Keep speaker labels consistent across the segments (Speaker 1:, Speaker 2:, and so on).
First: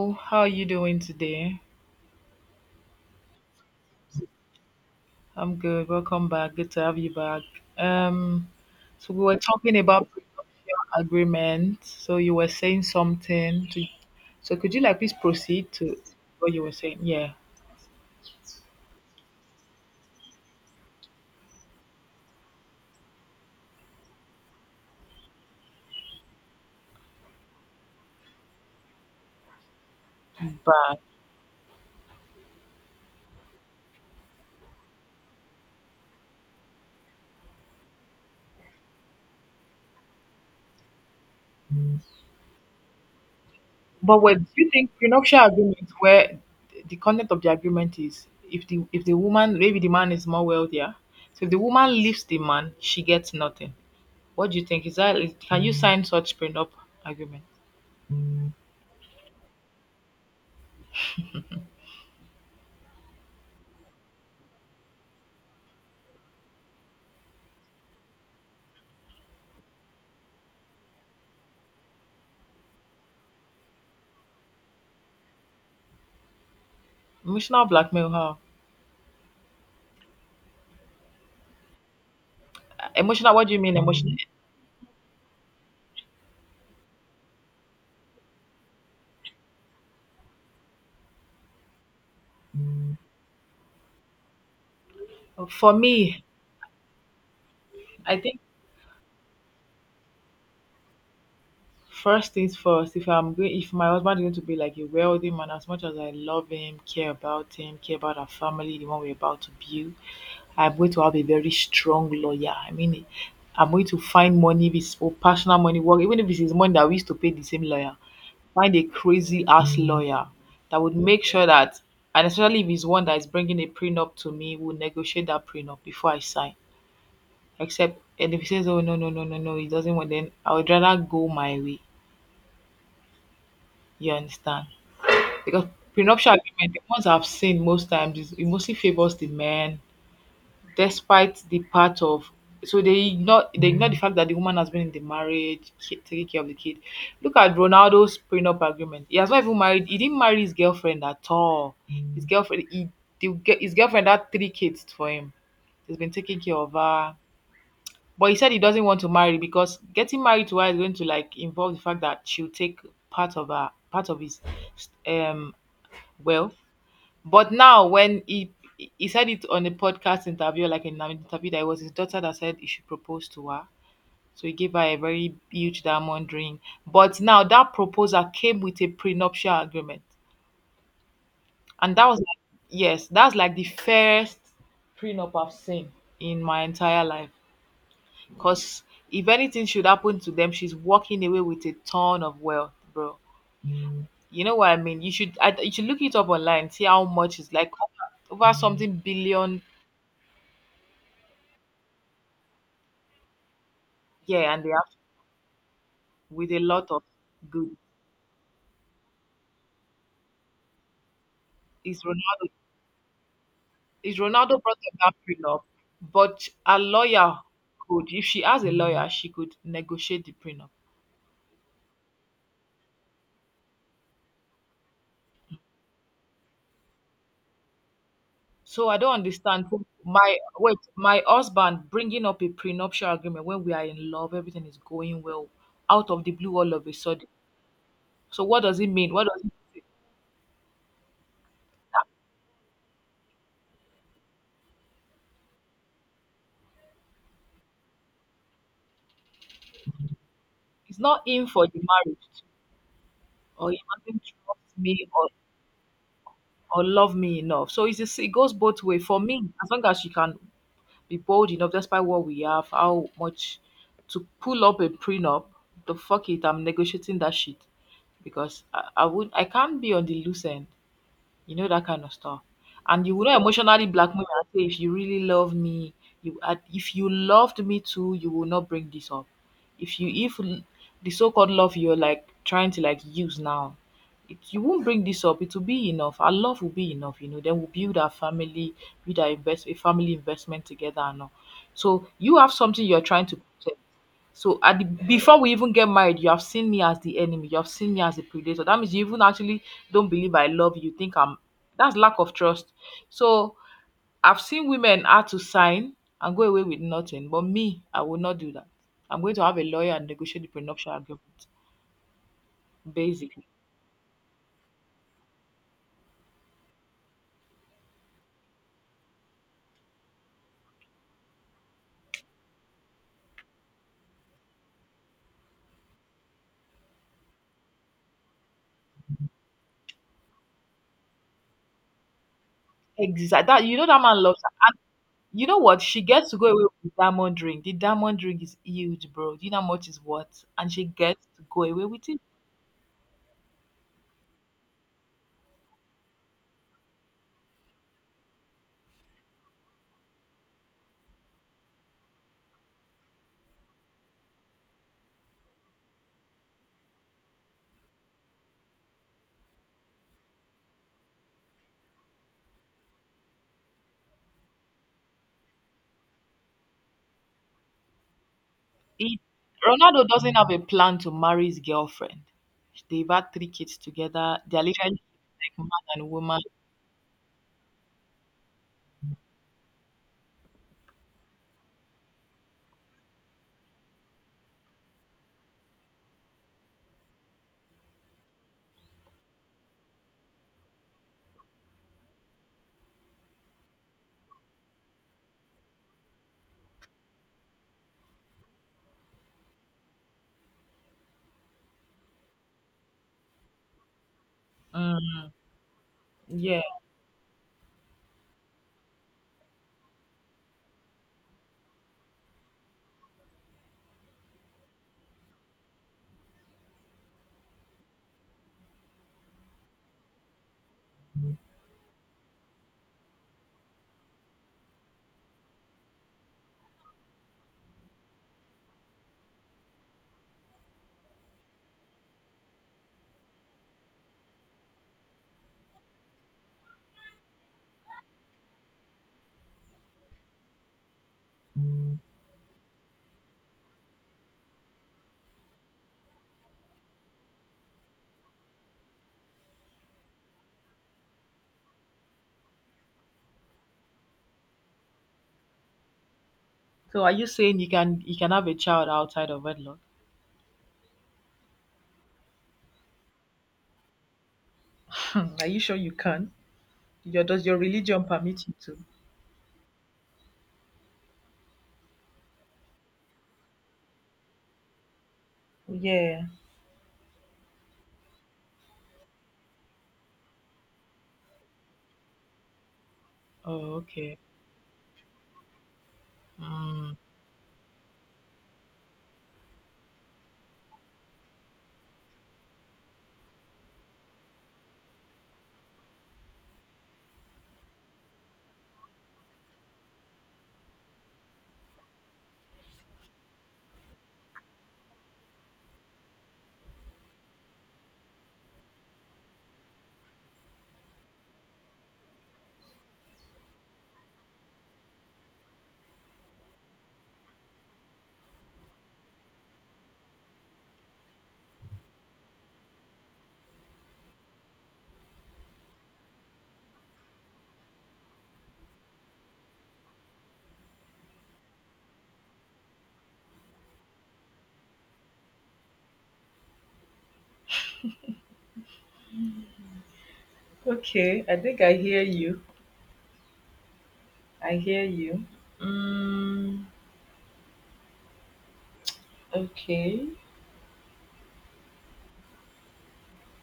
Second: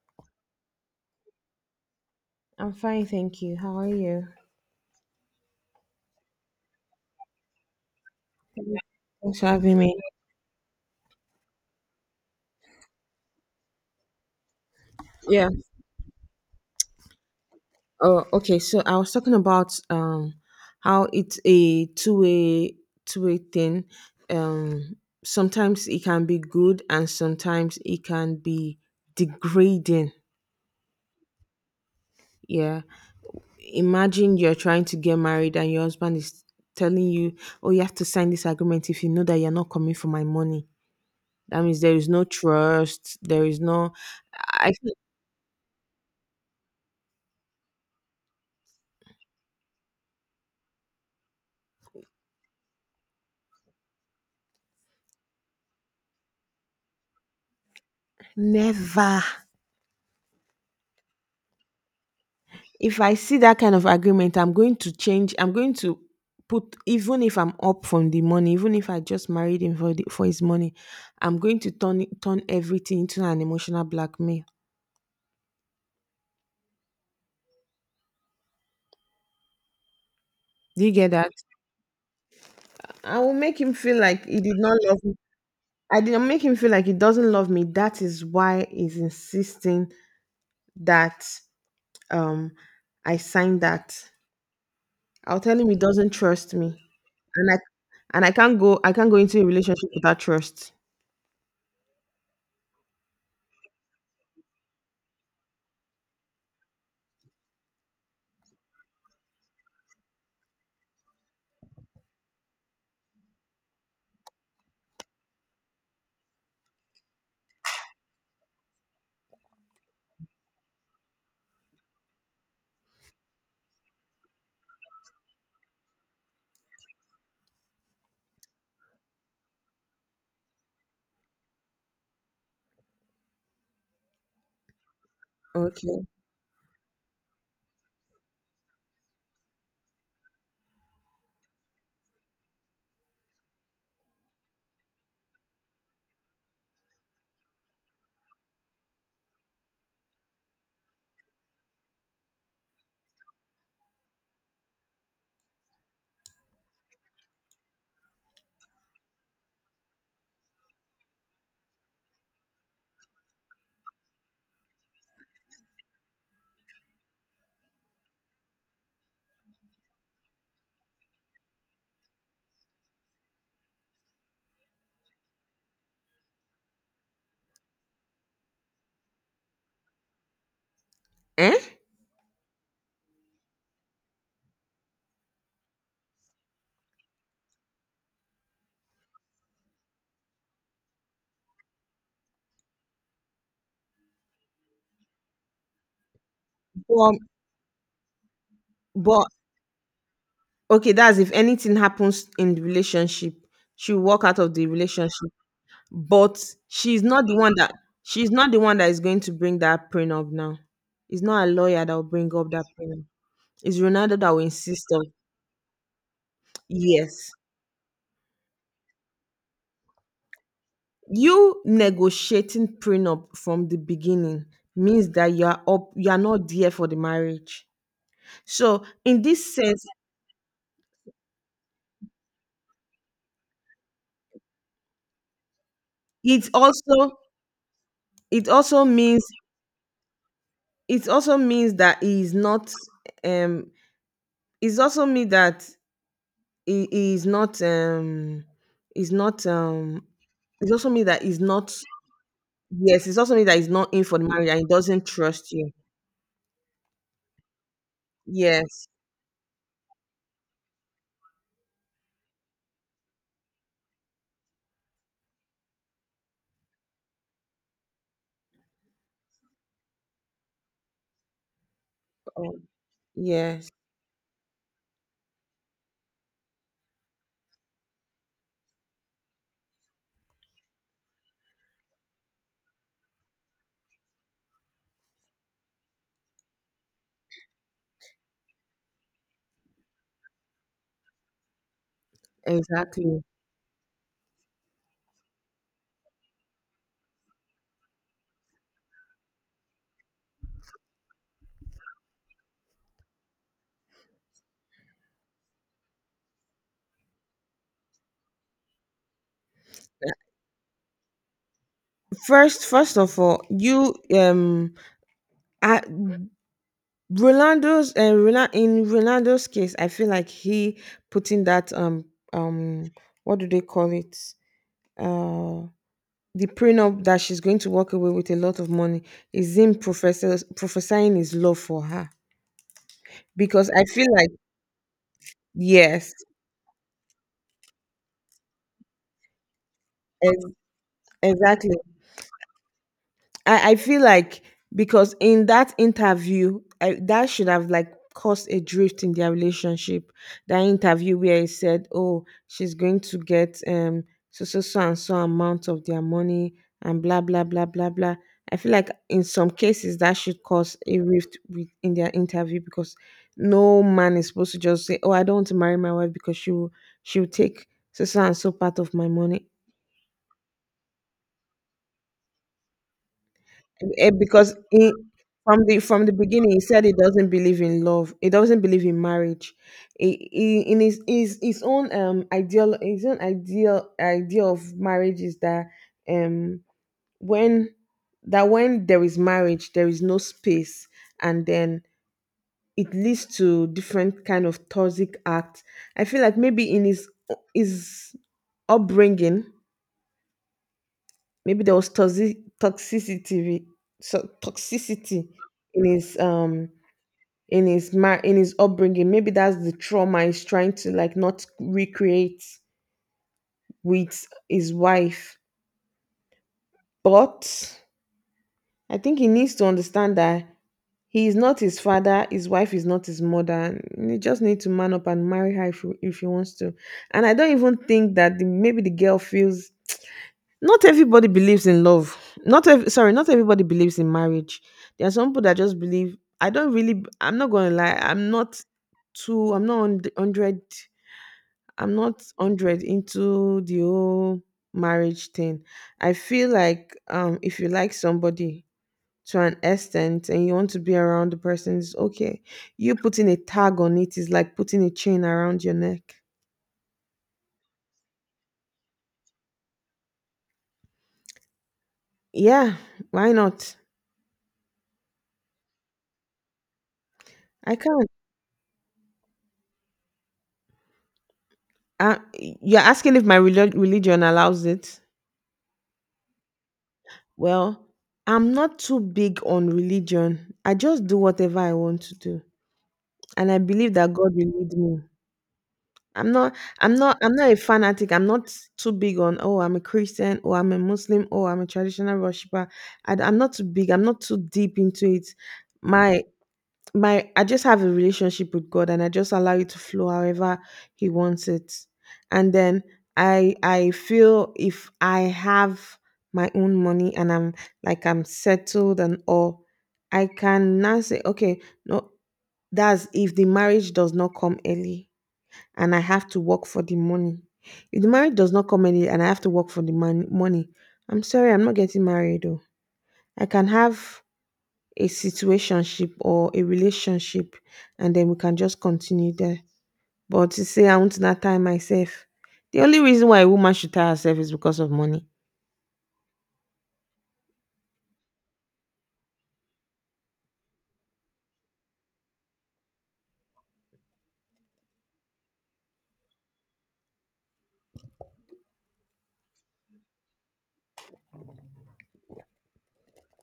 Speaker 1: Oh, how are you doing today?
Speaker 2: I'm fine, thank you. How are you?
Speaker 1: I'm good. Welcome back. Good to have you back. Um, so we were
Speaker 2: Thanks for
Speaker 1: talking
Speaker 2: having me.
Speaker 1: about prenuptial agreement. So you were saying something. So could you like please
Speaker 2: Yeah.
Speaker 1: proceed to what you were saying? Yeah.
Speaker 2: Oh, okay. So I was talking about how it's a two-way two-way thing. Um, Sometimes it can be good and sometimes it can be degrading.
Speaker 1: But
Speaker 2: Yeah. Imagine you're trying to get married and your husband is telling you, "Oh, you have to sign this agreement if you know that you're not coming for my money." That means there is no trust. There is no.
Speaker 1: but what do you
Speaker 2: I
Speaker 1: think prenuptial agreement where the content of the agreement is if the woman maybe the man is more wealthier, so if the woman leaves the man, she gets nothing. What do you think? Can you sign such prenup agreement?
Speaker 2: never. If I see that kind of agreement, I'm going to change. I'm going to put even if I'm up from the money, even if I just married him for his money, I'm going to turn everything into an emotional blackmail.
Speaker 1: Emotional blackmail? How?
Speaker 2: Do you get that? I will
Speaker 1: Emotional, what do you
Speaker 2: make him
Speaker 1: mean
Speaker 2: feel
Speaker 1: emotional?
Speaker 2: like he did not love me. I did not make him feel like he doesn't love me. That is why he's insisting that um I sign that. I'll tell him
Speaker 1: For
Speaker 2: he doesn't
Speaker 1: me,
Speaker 2: trust me. And I
Speaker 1: I
Speaker 2: and
Speaker 1: think
Speaker 2: I can't go into a relationship without trust.
Speaker 1: first things first, if my husband is going to be like a wealthy man, as much as I love him, care about our family, the one we're about to build, I'm going to have a very strong lawyer. I mean I'm going to find money if it's for personal money work, even if it's his money that we used to pay the same lawyer. Find a crazy ass lawyer that would make sure that and especially if he's one that is bringing a prenup to me, we'll negotiate that prenup before I sign. Except and if he says, "Oh no, no, no, no, no," he doesn't want. Then I would rather go my way. You understand? Because
Speaker 2: Okay.
Speaker 1: prenuptial agreement, the ones I've seen most times, is it mostly favors the man, despite the part of. So they ignore the fact that the woman has been in the marriage, ki- taking care of the kid. Look at Ronaldo's prenup agreement. He has not even married. He didn't marry his girlfriend at all. His girlfriend, he, the, ge- his girlfriend had three kids for him. He's been taking care of her. But he said he doesn't want to marry because getting married to her is going to like involve the fact that she'll take part of her part of his um wealth. But now when he said it on a podcast interview, like in an interview that it was his daughter that said he should propose to her. So he gave her a very huge diamond ring. But now that proposal came with a prenuptial agreement.
Speaker 2: Eh?
Speaker 1: And that was like yes, that's like the first prenup I've seen in my entire life. Because if anything should happen to them, she's walking away with a ton of wealth, bro. You know what I mean? You should look it up online, see how
Speaker 2: But
Speaker 1: much is like over, over something
Speaker 2: But
Speaker 1: billion.
Speaker 2: okay, that's if anything happens in the relationship, she'll walk out of
Speaker 1: Yeah, and
Speaker 2: the
Speaker 1: they have
Speaker 2: relationship. But
Speaker 1: with a lot of
Speaker 2: she's not the one that
Speaker 1: good.
Speaker 2: she's not the one that is going to bring that prenup now. It's not a lawyer that
Speaker 1: Is
Speaker 2: will bring up
Speaker 1: Ronaldo,
Speaker 2: that prenup. It's
Speaker 1: is
Speaker 2: Ronaldo that will
Speaker 1: Ronaldo brought
Speaker 2: insist
Speaker 1: them
Speaker 2: on,
Speaker 1: that prenup? But a
Speaker 2: yes.
Speaker 1: lawyer could, if she has a lawyer, she could negotiate the prenup.
Speaker 2: You negotiating prenup from the beginning means that you are not there for the marriage. So
Speaker 1: So I don't
Speaker 2: in this
Speaker 1: understand who-
Speaker 2: sense,
Speaker 1: my wait, my husband bringing up a prenuptial agreement when we are in love, everything is going well, out of the
Speaker 2: it
Speaker 1: blue, all of a
Speaker 2: also
Speaker 1: sudden. So
Speaker 2: it
Speaker 1: what does
Speaker 2: also
Speaker 1: it mean?
Speaker 2: means
Speaker 1: What does it?
Speaker 2: it also means that he is not um it's also me that he is not is not um it's also
Speaker 1: It's
Speaker 2: me that
Speaker 1: not
Speaker 2: is
Speaker 1: in for
Speaker 2: not,
Speaker 1: the marriage
Speaker 2: yes, it's also me that is
Speaker 1: or he
Speaker 2: not in for
Speaker 1: doesn't
Speaker 2: the marriage and he
Speaker 1: trust
Speaker 2: doesn't
Speaker 1: me
Speaker 2: trust you,
Speaker 1: or love me enough. So it's just, it goes both
Speaker 2: yes.
Speaker 1: way. For me, as long as she can be bold enough, despite what we have, how much to pull up a prenup, the fuck it, I'm negotiating that shit because I can't be on the loose end. You know that kind of stuff,
Speaker 2: um,
Speaker 1: and you will not
Speaker 2: yes
Speaker 1: emotionally blackmail me and say if you really love me, if you loved me too you will not bring this up. If you if l- the so-called love you're like trying to like use now it, you won't bring this up. It will be enough, our love will be enough, you know, then we'll build our family, build our invest a family investment together and all. So you have something you're
Speaker 2: exactly.
Speaker 1: trying to protect. So at the before we even get married, you have seen me as the enemy, you have seen me as a predator. That means you even actually don't believe I love you. You think I'm that's lack of trust. So I've seen women how to sign and go away with nothing. But me, I will not do that. I'm going to have a lawyer and negotiate the prenuptial agreement.
Speaker 2: First first of all
Speaker 1: Basically.
Speaker 2: you I, In Rolando's case I feel like he putting that um what do they call it uh the prenup that she's going to walk away with a lot of money is him professors prophesying his love for her.
Speaker 1: Exactly. That
Speaker 2: Because
Speaker 1: you
Speaker 2: I
Speaker 1: know that
Speaker 2: feel
Speaker 1: man
Speaker 2: like,
Speaker 1: loves her. You know what? She
Speaker 2: yes,
Speaker 1: gets to go away with the diamond ring. The diamond ring is huge, bro. Do you know how much it's
Speaker 2: ex-
Speaker 1: worth? And she gets to go
Speaker 2: exactly.
Speaker 1: away with it.
Speaker 2: I feel like because in that interview, that should have like caused a drift in their relationship. That interview where he said, "Oh, she's going to get so so so and so amount of their money and blah blah blah blah blah." I feel like in some cases that should cause a rift with, in their interview because no man is supposed to just say, "Oh, I don't want to marry my wife because she will take so so and so part of my
Speaker 1: He
Speaker 2: money."
Speaker 1: Ronaldo doesn't have a plan to marry his girlfriend. They've had three kids
Speaker 2: Eh,
Speaker 1: together.
Speaker 2: because
Speaker 1: They're
Speaker 2: he
Speaker 1: literally like man
Speaker 2: from
Speaker 1: and
Speaker 2: the
Speaker 1: woman.
Speaker 2: beginning he said he doesn't believe in love, he doesn't believe in marriage. In his own ideal, his own ideal idea of marriage is that um when that when there is marriage there is no space, and then it leads to different kind of toxic acts. I feel like maybe in his upbringing, maybe there was so
Speaker 1: Mm,
Speaker 2: toxicity in his
Speaker 1: yeah.
Speaker 2: in his upbringing. Maybe that's the trauma he's trying to like not recreate with his wife. But I think he needs to understand that he is not his father, his wife is not his mother. And he just needs to man up and marry her if he wants to. And I don't even think that maybe the girl feels. Not everybody believes in love. Not ev- sorry, not everybody believes in marriage. There are some people that just believe. I don't really. I'm not gonna lie. I'm not too. I'm not on hundred. I'm not hundred into the whole marriage thing. I feel like if you like somebody to an extent and you want to be around the person, it's okay. You putting a tag on it is like putting a chain around your neck.
Speaker 1: So are you saying you can have a child outside of wedlock?
Speaker 2: Yeah, why not?
Speaker 1: Hmm, are you sure you can? Your does your
Speaker 2: I
Speaker 1: religion
Speaker 2: can't.
Speaker 1: permit you to?
Speaker 2: Uh, you're asking if my religion allows it?
Speaker 1: Yeah.
Speaker 2: Well, I'm not too big on religion. I just do whatever I want to do, and I
Speaker 1: Oh,
Speaker 2: believe that
Speaker 1: okay.
Speaker 2: God will lead me. I'm not.
Speaker 1: Mm.
Speaker 2: I'm not a fanatic. I'm not too big on. Oh, I'm a Christian. Oh, I'm a Muslim. Oh, I'm a traditional worshiper. Am not too big. I'm not too deep into it. My my I just have a relationship with God and I just allow it to flow however he wants it. And then I feel if I have my own money and I'm like I'm settled and all, I can now say, okay, no, that's if the marriage does not come early and I have to work for the money. If the marriage does not come early and I have to work for the money, I'm sorry, I'm not getting married though. I can have a situationship or a relationship and then we can just continue there. But to say I want to not tie myself, the only reason why a woman should tie herself is because of money.
Speaker 1: Okay, I think I hear you. I hear you. Mm, okay.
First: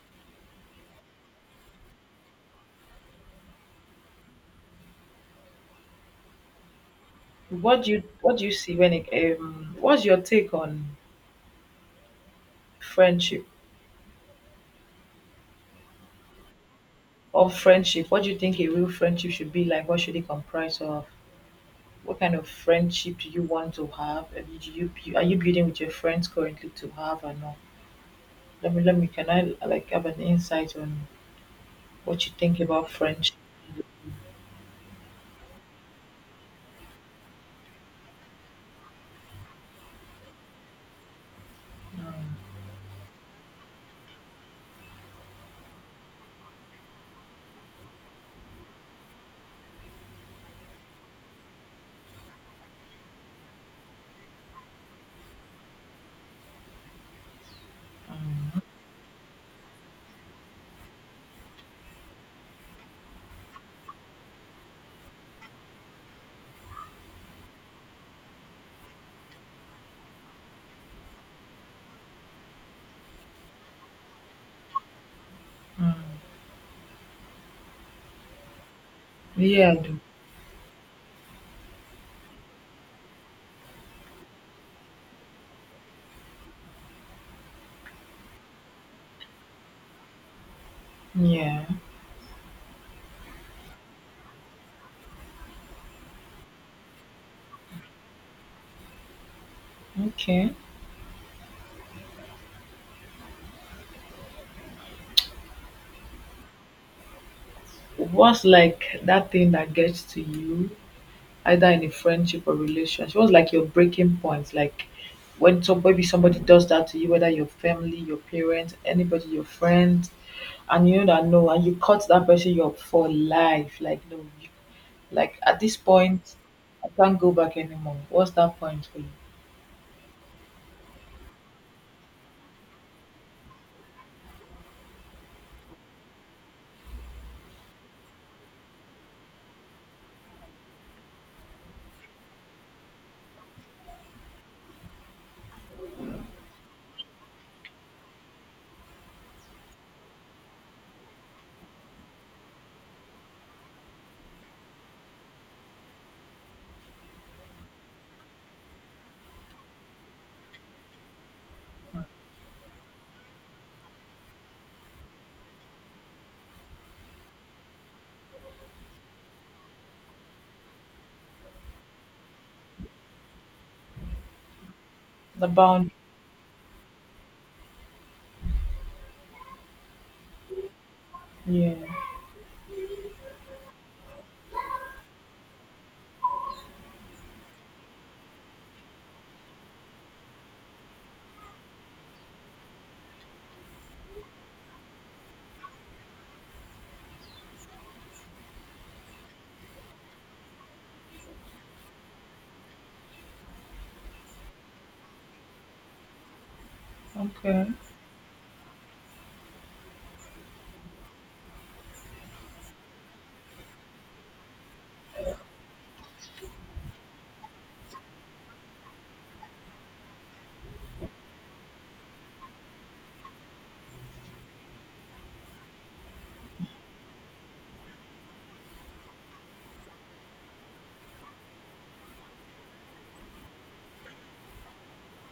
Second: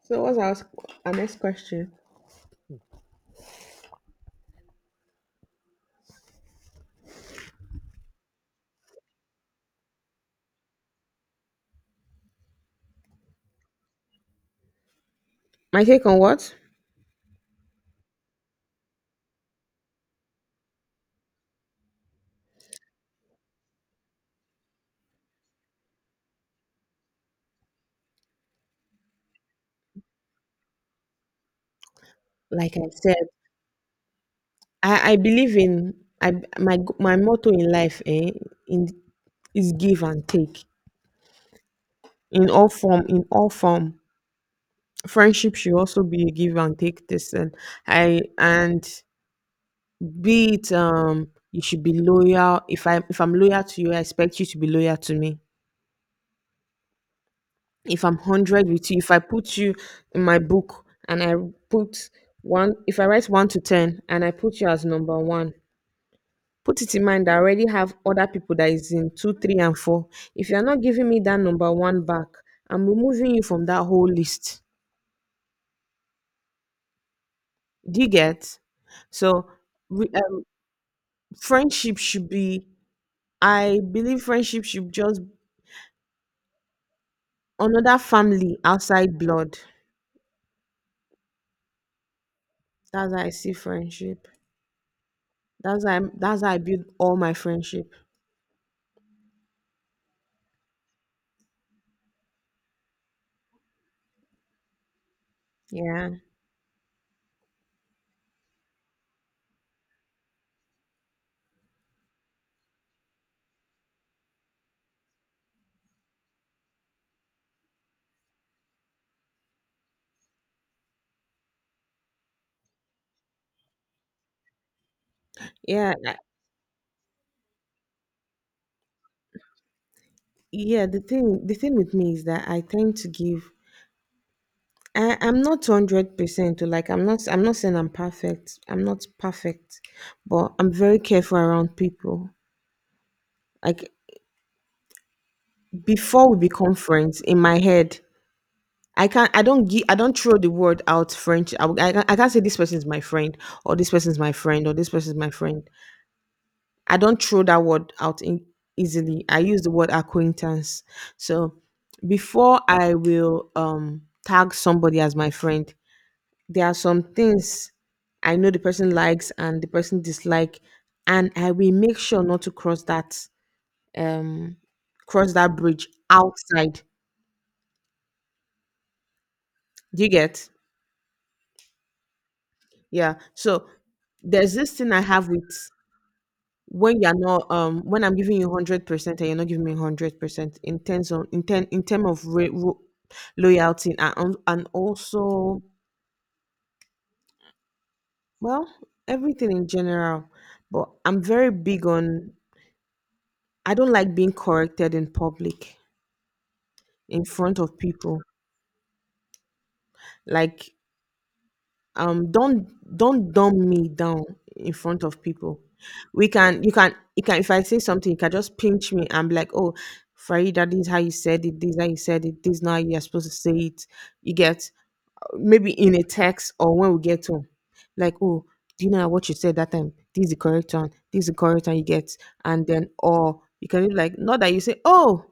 Speaker 2: So what's our next question?
Speaker 1: What do you see when it what's your take on friendship?
Speaker 2: My take on what?
Speaker 1: Of friendship, what do you think a real friendship should be like? What should it comprise of? What kind of friendship do you want to have? And do you bu- are you building with your friends currently to have or not? Let me can I like have an insight on what you think
Speaker 2: Like I
Speaker 1: about
Speaker 2: said,
Speaker 1: friendship?
Speaker 2: I believe in my motto in life, eh, in is give and take in all form, in all form. Friendship should also be a give and take. This and I and Be it, you should be loyal. If I'm loyal to you, I expect you to be loyal to me. If I'm hundred with you, if I put you in my book and I put one, if I write one to ten and I put you as number one, put it in mind that I already have other people that is in two, three, and four. If you are not giving me that number one back, I'm removing you from that whole list. Do you get? So,
Speaker 1: Yeah, I do.
Speaker 2: re- um, friendship should be. I believe friendship should just another family outside blood.
Speaker 1: Yeah.
Speaker 2: That's how I see friendship. That's how that's how I build all my friendship.
Speaker 1: Okay.
Speaker 2: Yeah,
Speaker 1: What's like that thing that gets to you, either in a friendship or relationship? What's like your breaking point? Like when some maybe somebody does that to you, whether your family, your parents, anybody, your friend, and you know that no, and you cut that person up for life. Like no, you, like at this
Speaker 2: yeah, I-
Speaker 1: point, I can't go back anymore. What's that point for you?
Speaker 2: yeah. The thing with me is that I tend to give. I'm not 100%. Like I'm not saying I'm perfect. I'm not perfect, but I'm very careful around people. Like before we become friends, in my head, I can't. I don't give. I don't throw the word out. French. I. can not I can't say this person is my friend, or this person is my friend, or this person is my friend. I don't throw that word out in easily. I use the word acquaintance. So before I will tag somebody as my friend, there are some things I know the person likes and the person dislike, and I will make sure not to um cross
Speaker 1: The
Speaker 2: that bridge
Speaker 1: bound.
Speaker 2: outside. Do you get?
Speaker 1: Yeah.
Speaker 2: Yeah. So there's this thing I have with when you're not when I'm giving you 100% and you're not giving me 100% in terms of in term of loyalty and also, well, everything in general, but I'm very big on, I don't like being corrected in public, in front
Speaker 1: Okay.
Speaker 2: of people. Like um don't don't dumb me down in front of people. We can, you can if I say something, you can just pinch me and be like, "Oh, Farida, this is how you said it. This is how you said it. This is not how you're supposed to say it." You get? Maybe in a text or when we get home, like, "Oh, do you know what you said that time? This is the correct one. This is the correct one." You get? And then, or you can be like not that you say, "Oh,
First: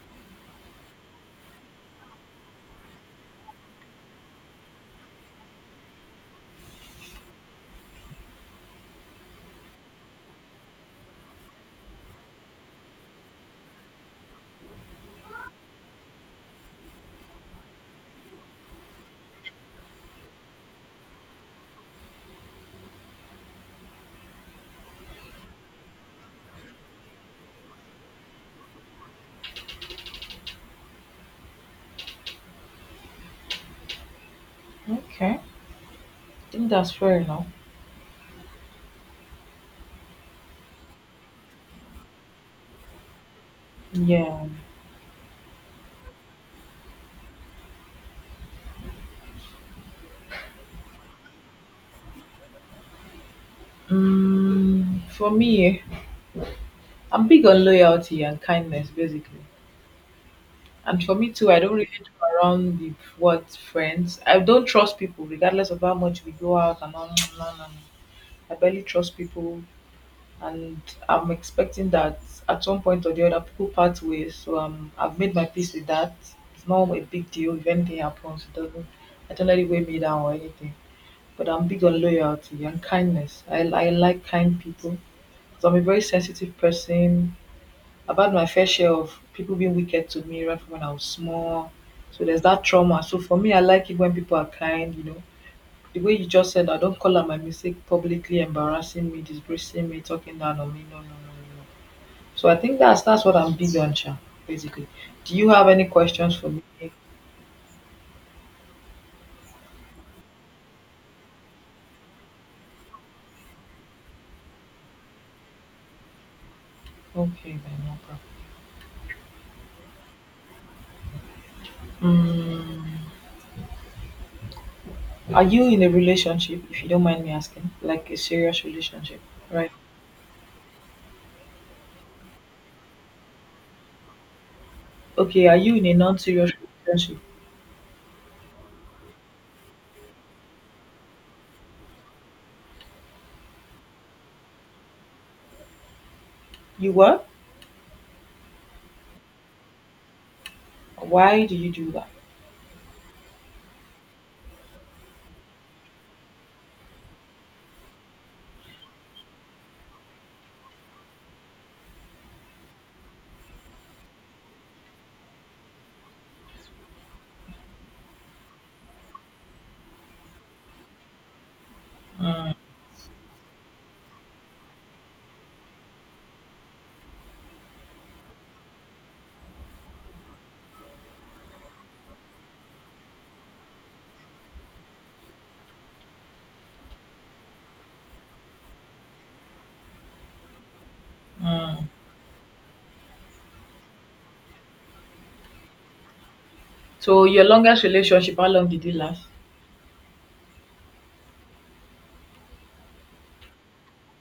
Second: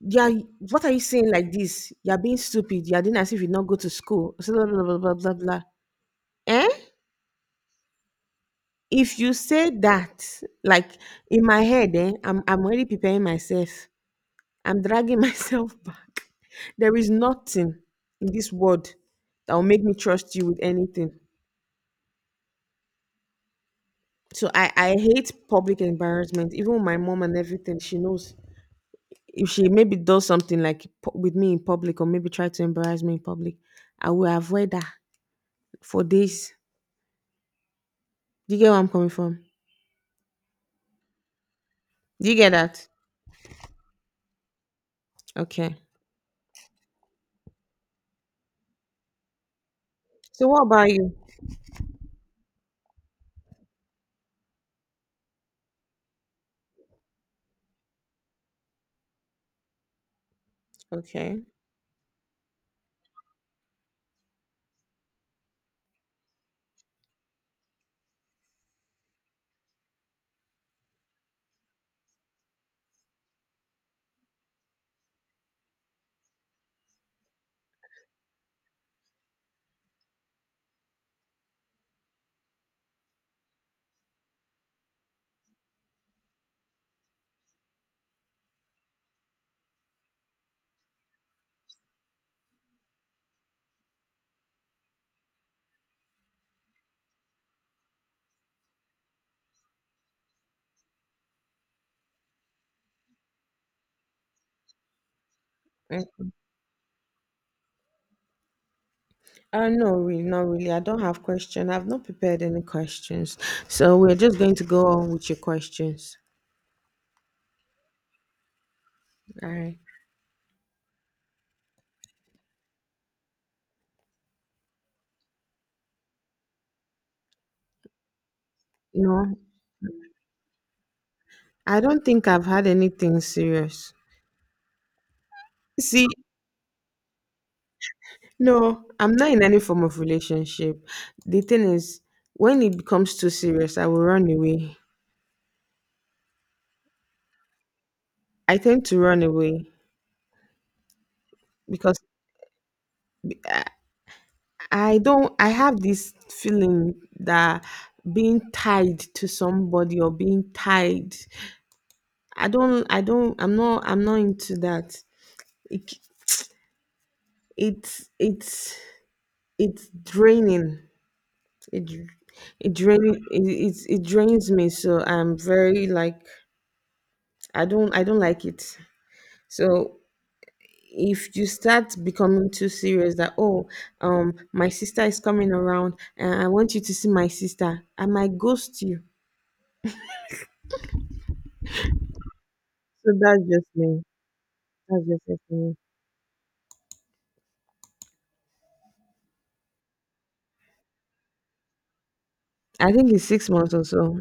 Speaker 2: yeah, what are you saying like this? You're being stupid. You're doing as if you not go to school. Blah blah blah blah blah blah blah." Eh? If you say that, like in my head, eh, I'm already preparing myself. I'm dragging myself back. There is nothing in this world that will make me trust you with anything. So I hate public embarrassment. Even with my mom and everything, she knows. If she maybe does something like with me in public or maybe try to embarrass me in public, I will avoid that
Speaker 1: Okay.
Speaker 2: for
Speaker 1: I
Speaker 2: days.
Speaker 1: think that's fair enough.
Speaker 2: Do you get where I'm coming from? Do you get that?
Speaker 1: Yeah.
Speaker 2: Okay. So what about you?
Speaker 1: Mm, for me, eh, I'm big on loyalty and kindness, basically. And for me
Speaker 2: Okay.
Speaker 1: too, I don't really do around the what friends. I don't trust people, regardless of how much we go out and all. No, no, no, no. I barely trust people, and I'm expecting that at one point or the other people part ways. So I've made my peace with that. It's not a big deal if anything happens. It doesn't. I don't let it weigh me down or anything. But I'm big on loyalty and kindness. I like kind people. So I'm a very sensitive person. I've had my fair share of people being wicked to me right from when I was small. So there's that trauma. So for me, I like it when people are kind, you know. The way you just said, I don't call out my mistake publicly, embarrassing me, disgracing me, talking down on me. No, no, no, no, no. So I think that's what I'm big on, Sha, basically. Do you have any questions for me? Okay,
Speaker 2: No, really, not really. I don't have question. I've not prepared any questions. So we're just going to go on with your questions.
Speaker 1: then no problem.
Speaker 2: All right.
Speaker 1: Mm, are you in a relationship, if you don't mind me asking? Like a serious relationship,
Speaker 2: No,
Speaker 1: right?
Speaker 2: I don't think I've had anything serious.
Speaker 1: Okay, are you in a
Speaker 2: See,
Speaker 1: non-serious relationship?
Speaker 2: no, I'm not in any form of relationship. The thing is, when it becomes too serious, I will run away.
Speaker 1: You were?
Speaker 2: I tend to run away
Speaker 1: Why do you do
Speaker 2: because
Speaker 1: that?
Speaker 2: b- I don't, I have this feeling that being tied to somebody or being tied I don't I'm not into that. It, it's it's draining. It dr- it drain it, it it drains me. So I'm very like I don't like it. So if you start becoming too serious that oh, my sister is coming around and I want you to see my sister, I might ghost you.
Speaker 1: Mm.
Speaker 2: So that's just me. That's just it for me.
Speaker 1: So your longest relationship, how long did it last?
Speaker 2: I think it's 6 months or so.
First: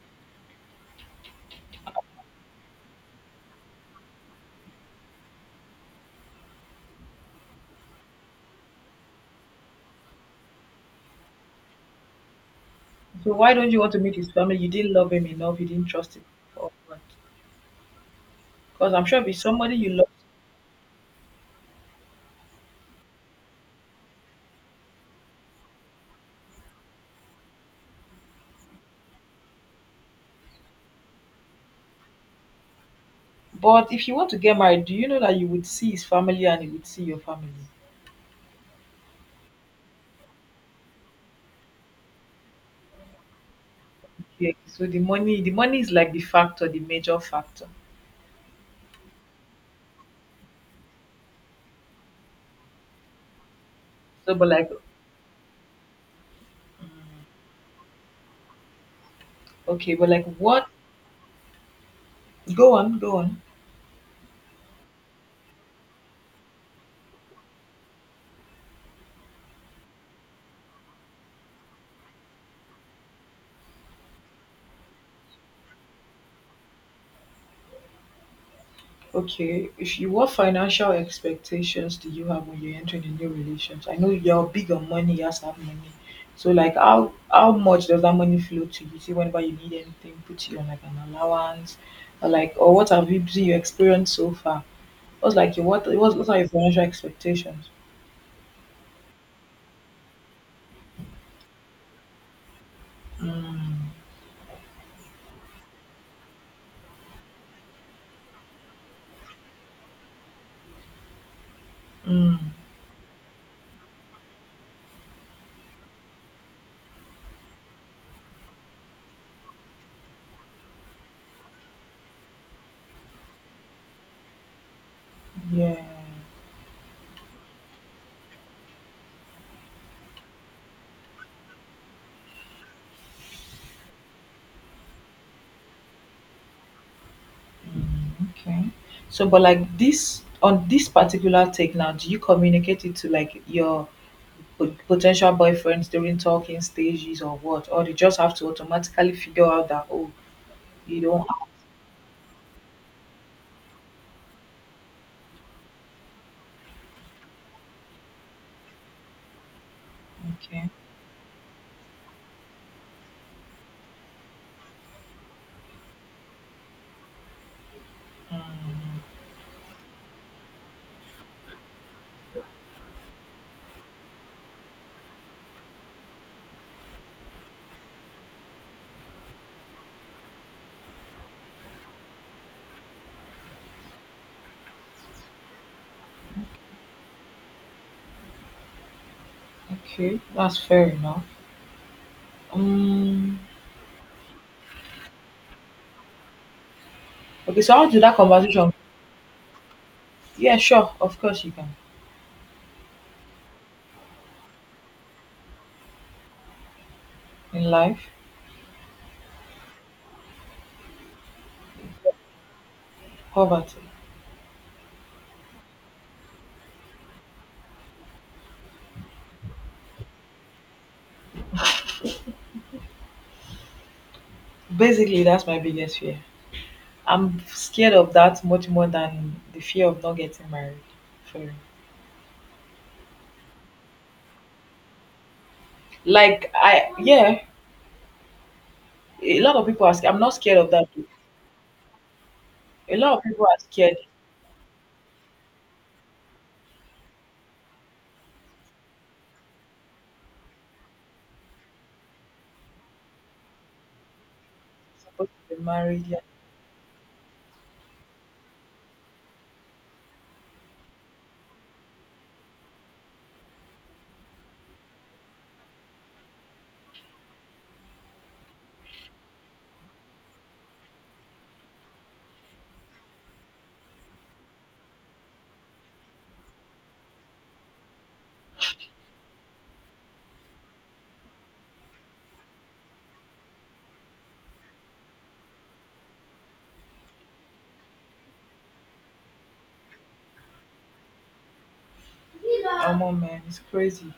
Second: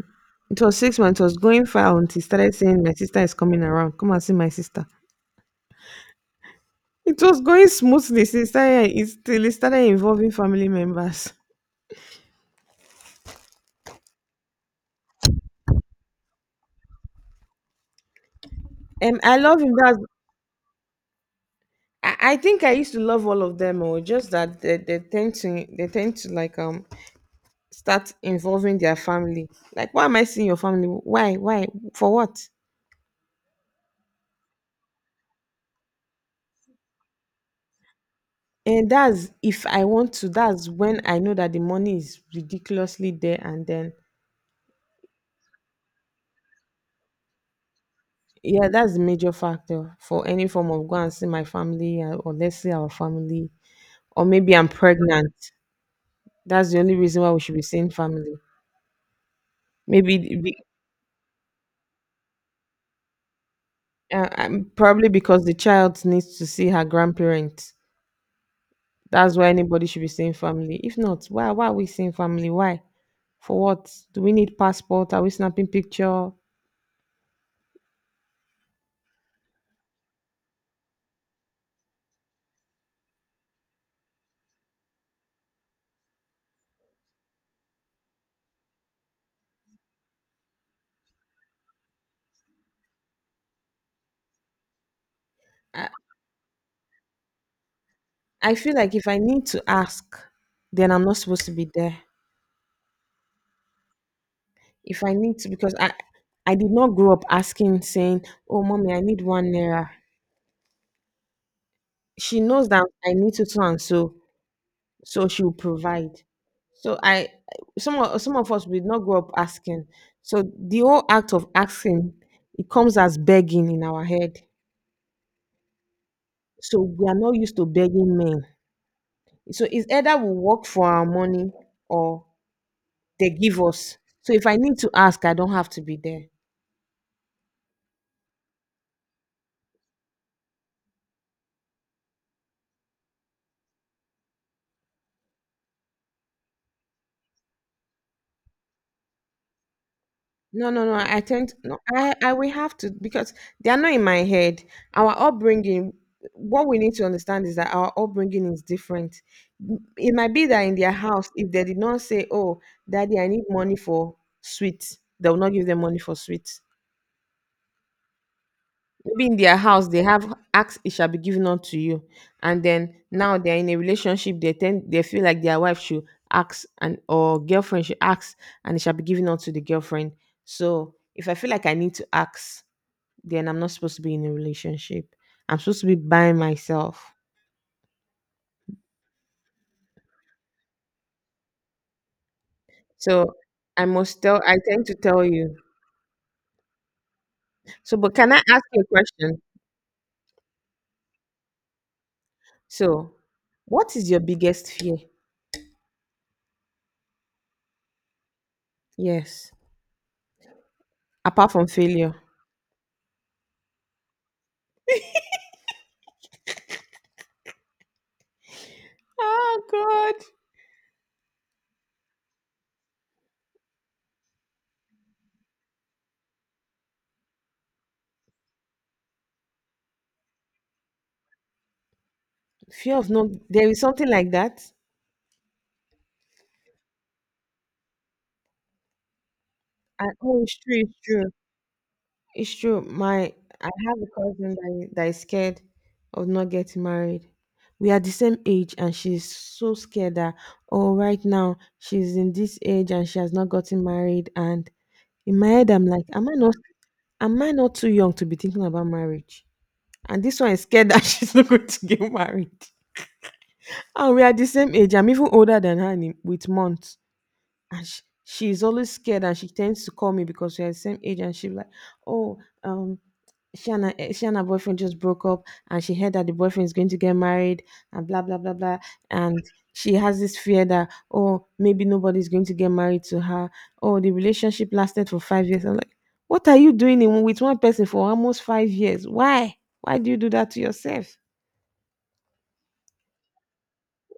Speaker 2: It was 6 months. It was going fine until he started saying, "My sister is coming around. Come and see my sister." It was going smoothly. Since it started, it till it started involving family members.
Speaker 1: So why don't you want to meet his family? You didn't love him enough, you didn't trust him. Because I'm sure if
Speaker 2: I
Speaker 1: it's
Speaker 2: love him.
Speaker 1: somebody you
Speaker 2: That's.
Speaker 1: love.
Speaker 2: I think I used to love all of them. Or just that they tend to like start involving their family. Like, why am I seeing your family? Why? Why? For what?
Speaker 1: But if you want to get married, do you know that you would see his family and he would see your family?
Speaker 2: And that's if I want to. That's when I know that the money is ridiculously there, and then
Speaker 1: Yeah, so the money is like the factor, the major factor.
Speaker 2: yeah, that's a major factor for any form of go and see my family or let's see our family. Or
Speaker 1: So but
Speaker 2: maybe I'm
Speaker 1: like
Speaker 2: pregnant. That's the only reason why we should be seeing family.
Speaker 1: okay, but
Speaker 2: Maybe
Speaker 1: like
Speaker 2: the- be,
Speaker 1: what, go on, go on.
Speaker 2: probably because the child needs to see her grandparents. That's why anybody should be seeing family. If not, why are we seeing family? Why? For what? Do we need passport? Are we snapping picture?
Speaker 1: Okay, if you what financial expectations do you have when you're entering a new relationship? I know you're big on money, you have to have money. So like how much does that money flow to you? See whenever you need anything, put you on like an allowance or like or what have you been your experience so far? What's like your what
Speaker 2: I,
Speaker 1: what are your financial expectations?
Speaker 2: I feel like if I need to ask, then I'm not supposed to be there.
Speaker 1: Mm,
Speaker 2: If I need to, because I did not grow up asking, saying, "Oh, mommy, I need one naira."
Speaker 1: mm,
Speaker 2: She knows that I need to so and so, so she will provide. So I, some of us we did not grow up asking. So the whole act of asking, it comes as begging in our head.
Speaker 1: yeah.
Speaker 2: So we are not used to begging men. So it's either we work for our money or they give us. So if I need to ask, I don't have to be there.
Speaker 1: Okay. So, but like this on this particular take now, do you communicate it to like your po- potential boyfriends during talking stages or what? Or they just have to automatically figure out that oh,
Speaker 2: No, no, no,
Speaker 1: you
Speaker 2: I
Speaker 1: don't.
Speaker 2: tend no. I will have to because they are not in my head. Our upbringing. What we need to understand is that our upbringing is different. It might be that
Speaker 1: Okay.
Speaker 2: in their house, if they did not say, "Oh, daddy, I need money for sweets," they will not give them money for sweets. Maybe in their house they have ask it shall be given unto you, and then now they're in a relationship. They feel like their wife should ask and or girlfriend should ask, and it shall be given unto the girlfriend. So if I feel like I need to ask, then I'm not supposed to be in a relationship. I'm supposed to be by myself.
Speaker 1: Okay. That's fair enough.
Speaker 2: So
Speaker 1: Um.
Speaker 2: I must tell. I tend to tell you.
Speaker 1: Okay. So how
Speaker 2: So,
Speaker 1: do
Speaker 2: but
Speaker 1: that
Speaker 2: can I ask
Speaker 1: conversation?
Speaker 2: you a question?
Speaker 1: Yeah. Sure. Of course you can.
Speaker 2: So, what is your biggest fear?
Speaker 1: In life,
Speaker 2: Yes, apart from failure.
Speaker 1: poverty.
Speaker 2: Oh God.
Speaker 1: Basically, that's my biggest fear. I'm scared of that much more than the fear of not getting married. For real.
Speaker 2: Fear of not, there is something like that.
Speaker 1: Like I yeah, a lot of people are sca
Speaker 2: And
Speaker 1: I'm not
Speaker 2: oh,
Speaker 1: scared of that.
Speaker 2: it's true.
Speaker 1: A lot of
Speaker 2: My
Speaker 1: people are
Speaker 2: I
Speaker 1: scared
Speaker 2: have
Speaker 1: they're
Speaker 2: a cousin that is scared of not getting married. We are the same age, and she's so scared that oh, right now she's in this age and she has not gotten married. And
Speaker 1: supposed
Speaker 2: in my
Speaker 1: to be
Speaker 2: head, I'm like,
Speaker 1: married, they're
Speaker 2: am I not too young to be thinking about marriage? And this one is scared that she's not going to get married. And we are the same age. I'm even older than her in, with months. And she's always scared and she tends to call me because we're the same age and she's like, oh um she and her boyfriend just broke up, and she heard that the boyfriend is going to get married and blah blah blah blah. And she has this fear that oh maybe nobody's going to get married to her. Oh, the relationship lasted for 5 years. I'm like, what are you doing in, with one person for almost 5 years? Why? Why do you do that to yourself?
Speaker 1: omo man, it's crazy.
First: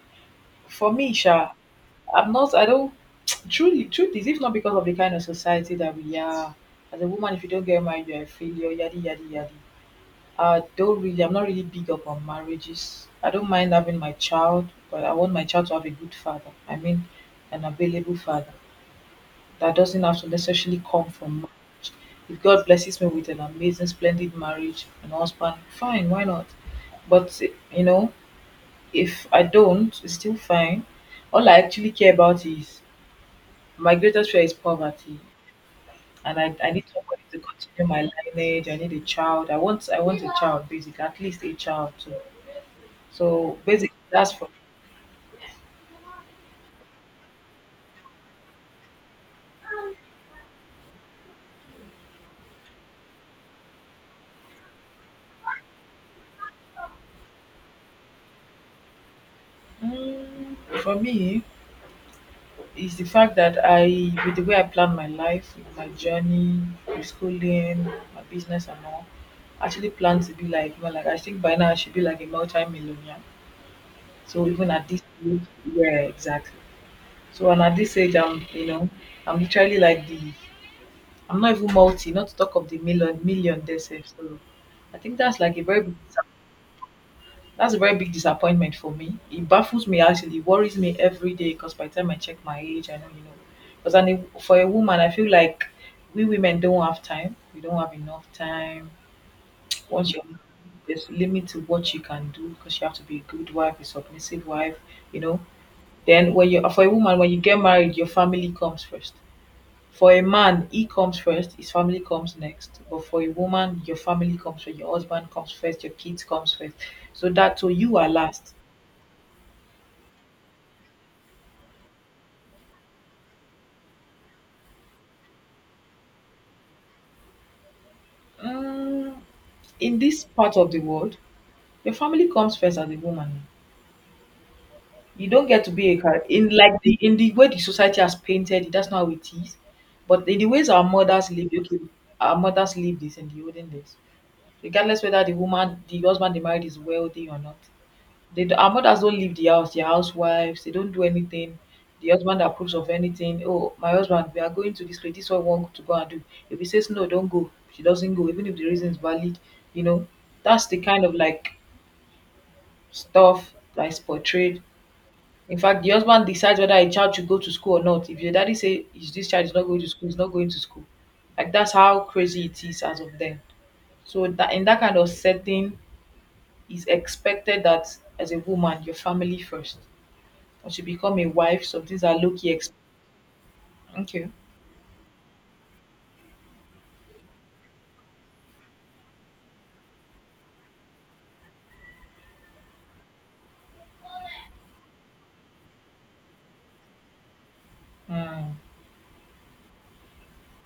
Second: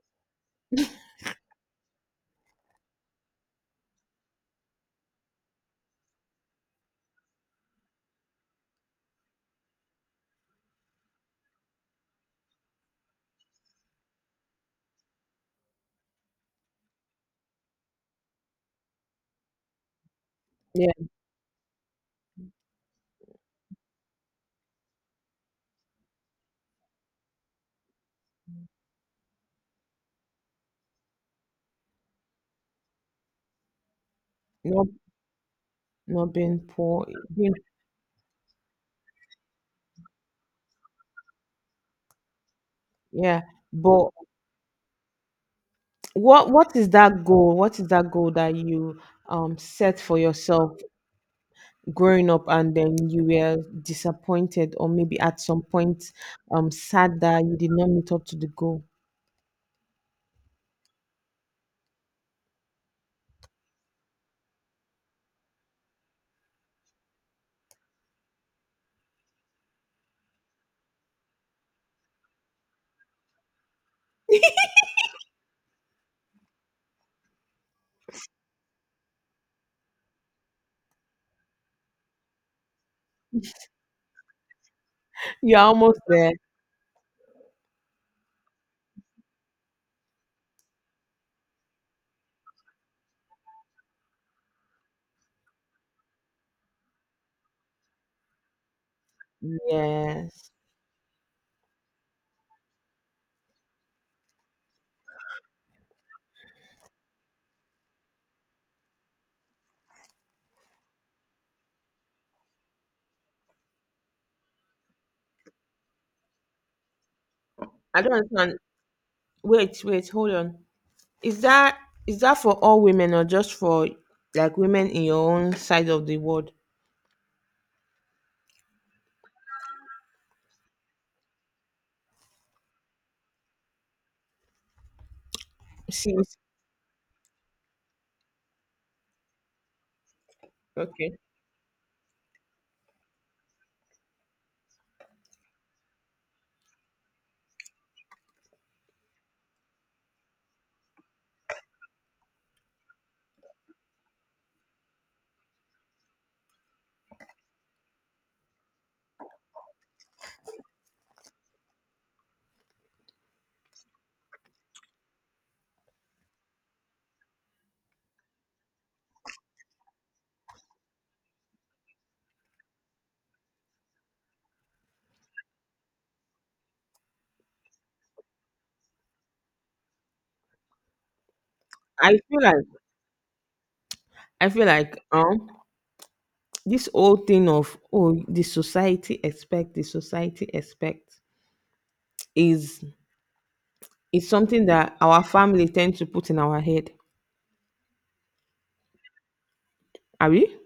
Speaker 1: For me sha, I don't truly truth is if not because of the kind of society that we are, as a woman if you don't get married you're a failure, yadi yadi yadi. I don't really I'm not really big up on marriages. I don't mind having my child, but I want my child to have a good father. I mean an available father, that doesn't have to necessarily
Speaker 2: Yeah,
Speaker 1: come from marriage. If God blesses me with an amazing, splendid marriage and husband, fine, why not? But you know, if I don't, it's still fine. All I actually care about is my greatest fear is
Speaker 2: not
Speaker 1: poverty,
Speaker 2: not
Speaker 1: and I,
Speaker 2: being
Speaker 1: I need
Speaker 2: poor,
Speaker 1: somebody to
Speaker 2: being,
Speaker 1: continue my lineage. I need a child. I want a child, basically, at least a child too.
Speaker 2: yeah.
Speaker 1: So basically,
Speaker 2: But
Speaker 1: that's for
Speaker 2: what is that goal that you set for yourself growing up, and then you were disappointed or maybe at some point sad that you did not meet up to the goal?
Speaker 1: mm, for me, is the fact that I, with the way I plan my life, with my journey, my schooling, my business, and all, I actually plan to be like, well, like I think by now I should be like a multi-millionaire. So even at this age, yeah, exactly. So and at this age, I'm literally like the, I'm not even multi, not to talk of the million, million themselves. So I think that's like
Speaker 2: You're
Speaker 1: a very big.
Speaker 2: almost there.
Speaker 1: That's a very big disappointment for me. It baffles me actually, it worries me every day because by the time I check my age, I know. Because I know for a woman, I feel like we women don't have time. We don't have enough time. Once you
Speaker 2: Yes.
Speaker 1: there's a limit to what you can do because you have to be a good wife, a submissive wife, you know. Then when you for a woman, when you get married, your family comes first. For a man, he comes first, his family comes next. But for a woman, your family comes first, your husband comes first, your kids comes first. So that so you
Speaker 2: I
Speaker 1: are
Speaker 2: don't understand.
Speaker 1: last.
Speaker 2: Wait, wait, hold on. Is that is that for all women or just for like women in your own side of the world?
Speaker 1: Mm, in this part of the world, your family comes first as a woman. You don't get to be a car
Speaker 2: Since
Speaker 1: in like the in the way the society has painted it. That's not how it is. But in the ways our
Speaker 2: Okay.
Speaker 1: mothers lived, okay, our mothers lived this in the olden days. Regardless whether the woman, the husband they married is wealthy or not, they do our mothers don't leave the house, they're housewives, they don't do anything. The husband approves of anything. Oh, my husband, we are going to this place, this is what we want to go and do. If he says no, don't go, she doesn't go, even if the reason is valid, you know. That's the kind of like stuff that's portrayed. In fact, the husband decides whether a child should go to school or not. If your daddy say "Is this child is not going to school, he's not going to school." Like that's how crazy it is as of then. So that in that kind of setting, it's expected that as a woman, your family first. When she become a wife, so things
Speaker 2: i
Speaker 1: are low
Speaker 2: feel
Speaker 1: key.
Speaker 2: like
Speaker 1: Okay.
Speaker 2: I feel like this whole thing of oh the society expect is is something that our family tend to put in our head.
Speaker 1: Mm.
Speaker 2: Are we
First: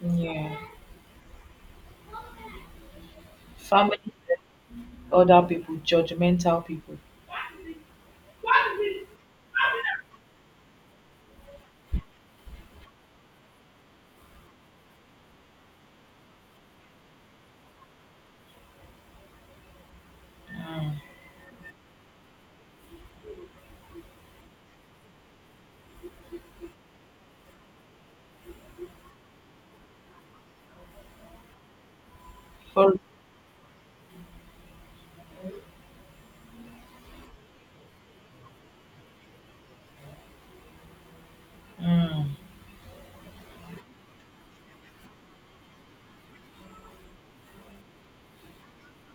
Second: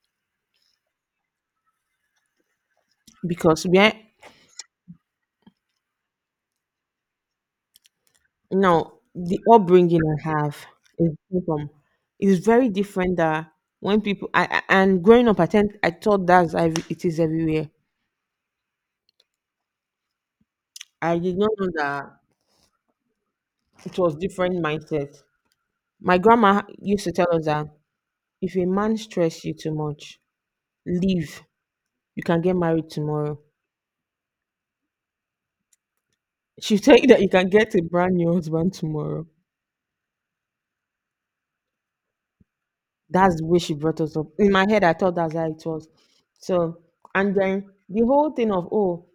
Speaker 1: Yeah.
Speaker 2: because we are
Speaker 1: Family, other people, judgmental people.
Speaker 2: Now the upbringing I have is different. Is very different. That when people, and growing up, I thought it is everywhere. I did not know that it was different mindset. My grandma used to tell us that if a man stress you too much, leave. You can get married
Speaker 1: For,
Speaker 2: tomorrow. She'll tell you that you can get a brand new husband tomorrow. That's the way she brought us up. In my head, I thought that's how it was. So, and then the whole thing of, oh,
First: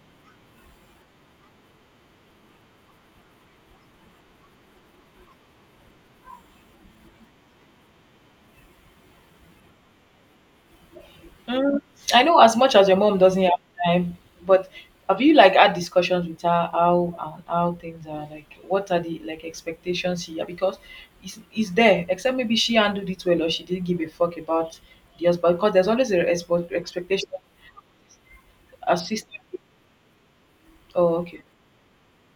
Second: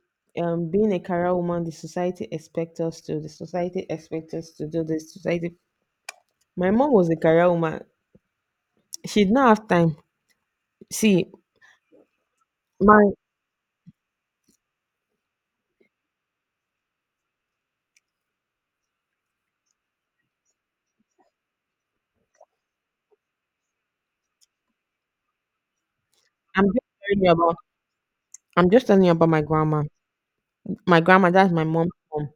Speaker 2: being a career woman, the society expects us to do this, society. My mom was a career woman. She did not have time. See,
Speaker 1: mm, I know as much as your
Speaker 2: my,
Speaker 1: mom doesn't have time, but have you like had discussions with her how and how things are like? What are the like expectations here? Because it's there. Except maybe she handled it well or she didn't give a fuck about the husband. Because there's always a
Speaker 2: I'm just telling
Speaker 1: expectation.
Speaker 2: you about, I'm just telling you about my
Speaker 1: Assistant.
Speaker 2: grandma. My
Speaker 1: Oh,
Speaker 2: grandma,
Speaker 1: okay.
Speaker 2: that's my mom's mom.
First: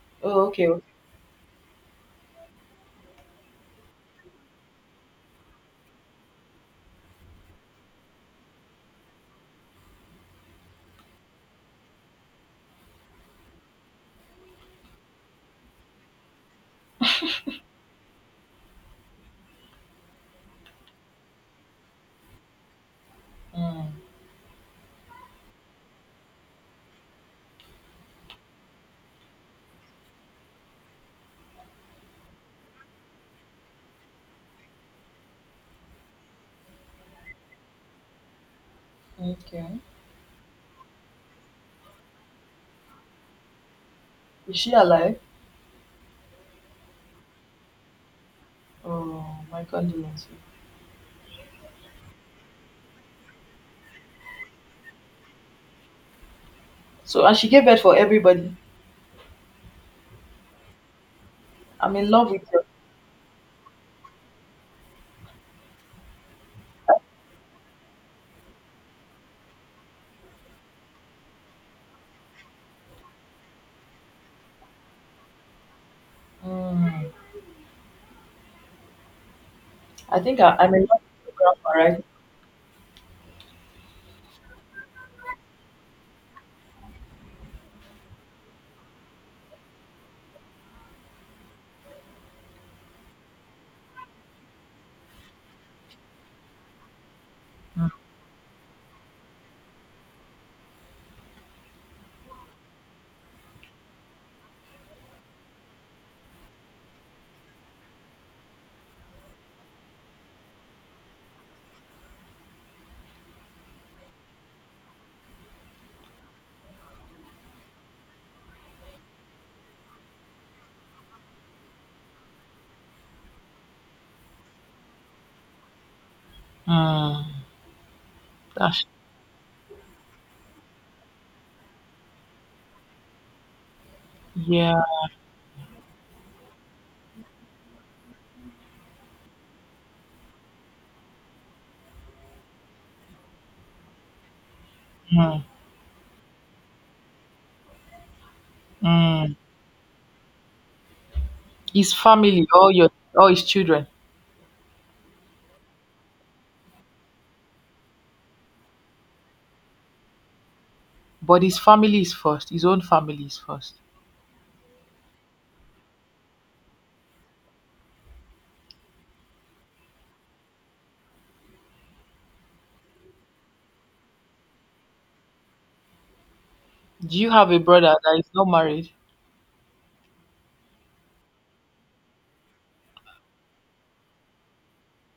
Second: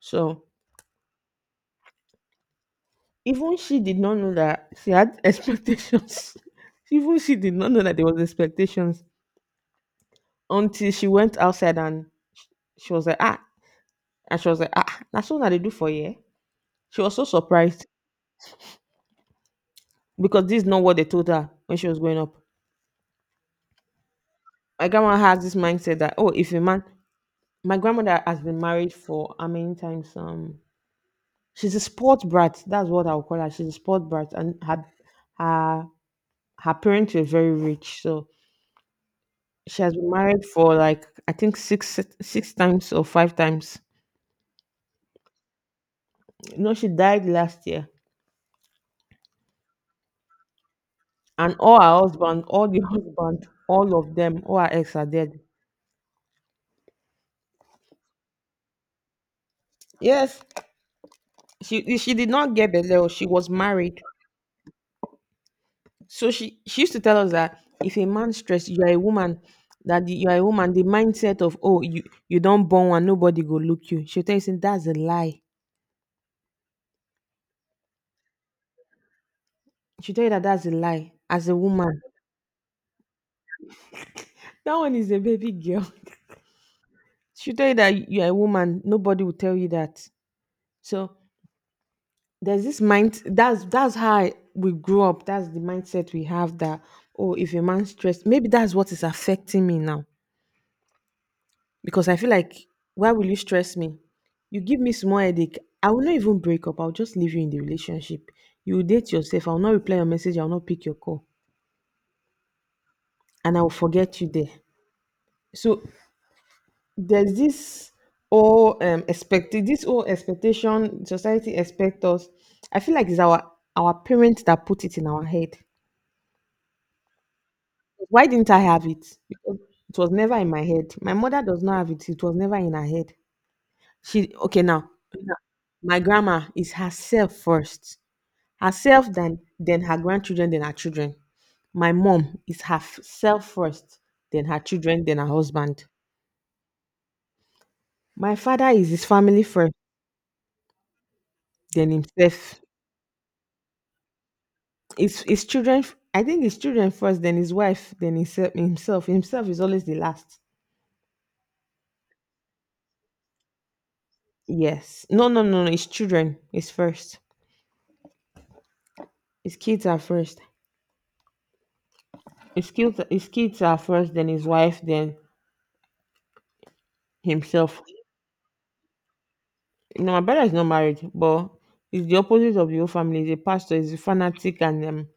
Speaker 2: So,
Speaker 1: Oh, okay. Okay.
Speaker 2: even she did not know that she had expectations. Even she did not know that there was expectations until she went outside and she was like, ah, and she was like, ah, that's what they do for you. She was so surprised because this is not what they told her when she was growing up.
Speaker 1: Mm,
Speaker 2: My grandma has this mindset that oh, if a man, My grandmother has been married for how many times? She's a sport brat. That's what I'll call her. She's a sport brat, and her her parents were very rich, so
Speaker 1: okay.
Speaker 2: she has been married for like I think six times or five times.
Speaker 1: Is she alive?
Speaker 2: You know, she died last year,
Speaker 1: Oh, my condolences.
Speaker 2: and all the husband, all of them, all her ex are dead.
Speaker 1: So, and she gave birth for everybody.
Speaker 2: Yes,
Speaker 1: I'm in
Speaker 2: she did
Speaker 1: love with
Speaker 2: not
Speaker 1: her.
Speaker 2: get Beleo. She was married, so she used to tell us that if a man stress, you are a woman. You are a woman. The mindset of oh you don't born one, nobody go look you. She will tell you say that's a lie.
Speaker 1: Mm.
Speaker 2: She will
Speaker 1: I
Speaker 2: tell you
Speaker 1: think
Speaker 2: that
Speaker 1: I,
Speaker 2: that's a
Speaker 1: I'm in love
Speaker 2: lie.
Speaker 1: with your
Speaker 2: As a
Speaker 1: grandpa,
Speaker 2: woman,
Speaker 1: right?
Speaker 2: that one is a baby girl. She tell you that you're a woman, nobody will tell you that. So there's this mind that's how we grew up. That's the mindset we have that oh, if a man stressed, maybe that's what is affecting me now. Because I feel like why will you stress me? You give me small headache. I will not even break up. I'll just leave you in the relationship. You will date yourself. I'll not reply your message. I'll not pick your call. And I'll forget you there. So there's this all expected this whole expectation society expect us, I feel like it's our parents that put it in our head.
Speaker 1: Mm,
Speaker 2: Why didn't I have
Speaker 1: that's
Speaker 2: it? Because it was never in my head. My mother does not have it, it was never in her head. She okay
Speaker 1: yeah.
Speaker 2: now Now, my grandma is herself first, herself, then her grandchildren, then her children. My mom is herself first, then her children, then her
Speaker 1: Mm,
Speaker 2: husband. My father is his
Speaker 1: mm.
Speaker 2: family first, then
Speaker 1: His family,
Speaker 2: himself.
Speaker 1: all your, all his children,
Speaker 2: It's his children. I think his children first, then his wife, then himself. Himself is always the last.
Speaker 1: but his family is first. His own family is first.
Speaker 2: Yes. No, no, no, no, his children is first. His kids are first. His kids are first, then his wife, then
Speaker 1: Do you have a
Speaker 2: himself.
Speaker 1: brother that is not married?
Speaker 2: No, my brother is not married, but he's the opposite of the whole family. He's a pastor, he's a fanatic, and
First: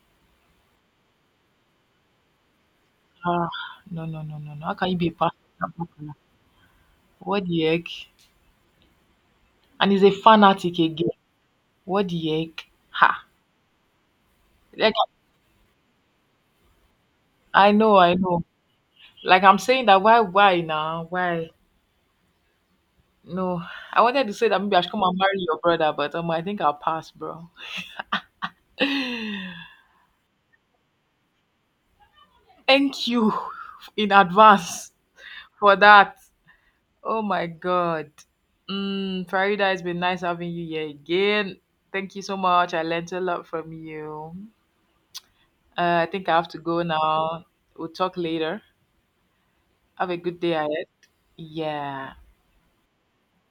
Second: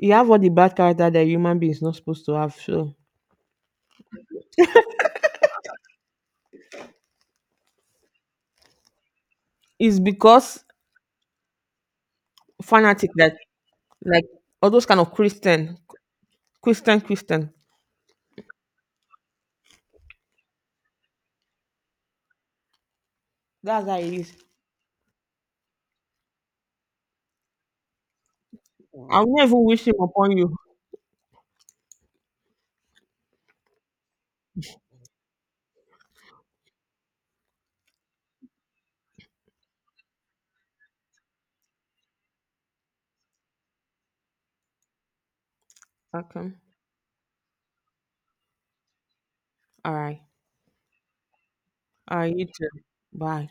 Speaker 2: he have all the bad character that a human being is not supposed to have. So
Speaker 1: Ah, no, no, no, no, no. How can you be a pastor? And popular? What the heck? And
Speaker 2: it's
Speaker 1: he's a
Speaker 2: because
Speaker 1: fanatic again. What the heck?
Speaker 2: fanatic
Speaker 1: Ha!
Speaker 2: that, like, all those
Speaker 1: Like
Speaker 2: kind of Christian, Christian.
Speaker 1: I know, I know. Like I'm saying that why now? Why? No,
Speaker 2: That's how
Speaker 1: I
Speaker 2: it
Speaker 1: wanted
Speaker 2: is.
Speaker 1: to say that maybe I should come and marry your brother, but I think I'll pass, bro.
Speaker 2: I'll never wish him upon you.
Speaker 1: Thank you in advance for that. Oh my god. Mm, Farida, it's been nice having you here again. Thank you so much. I learned a lot from you. I think I have
Speaker 2: Okay.
Speaker 1: to go now. We'll talk later.
Speaker 2: All
Speaker 1: Have a
Speaker 2: right.
Speaker 1: good day ahead. Yeah.
Speaker 2: All right. You too. Bye.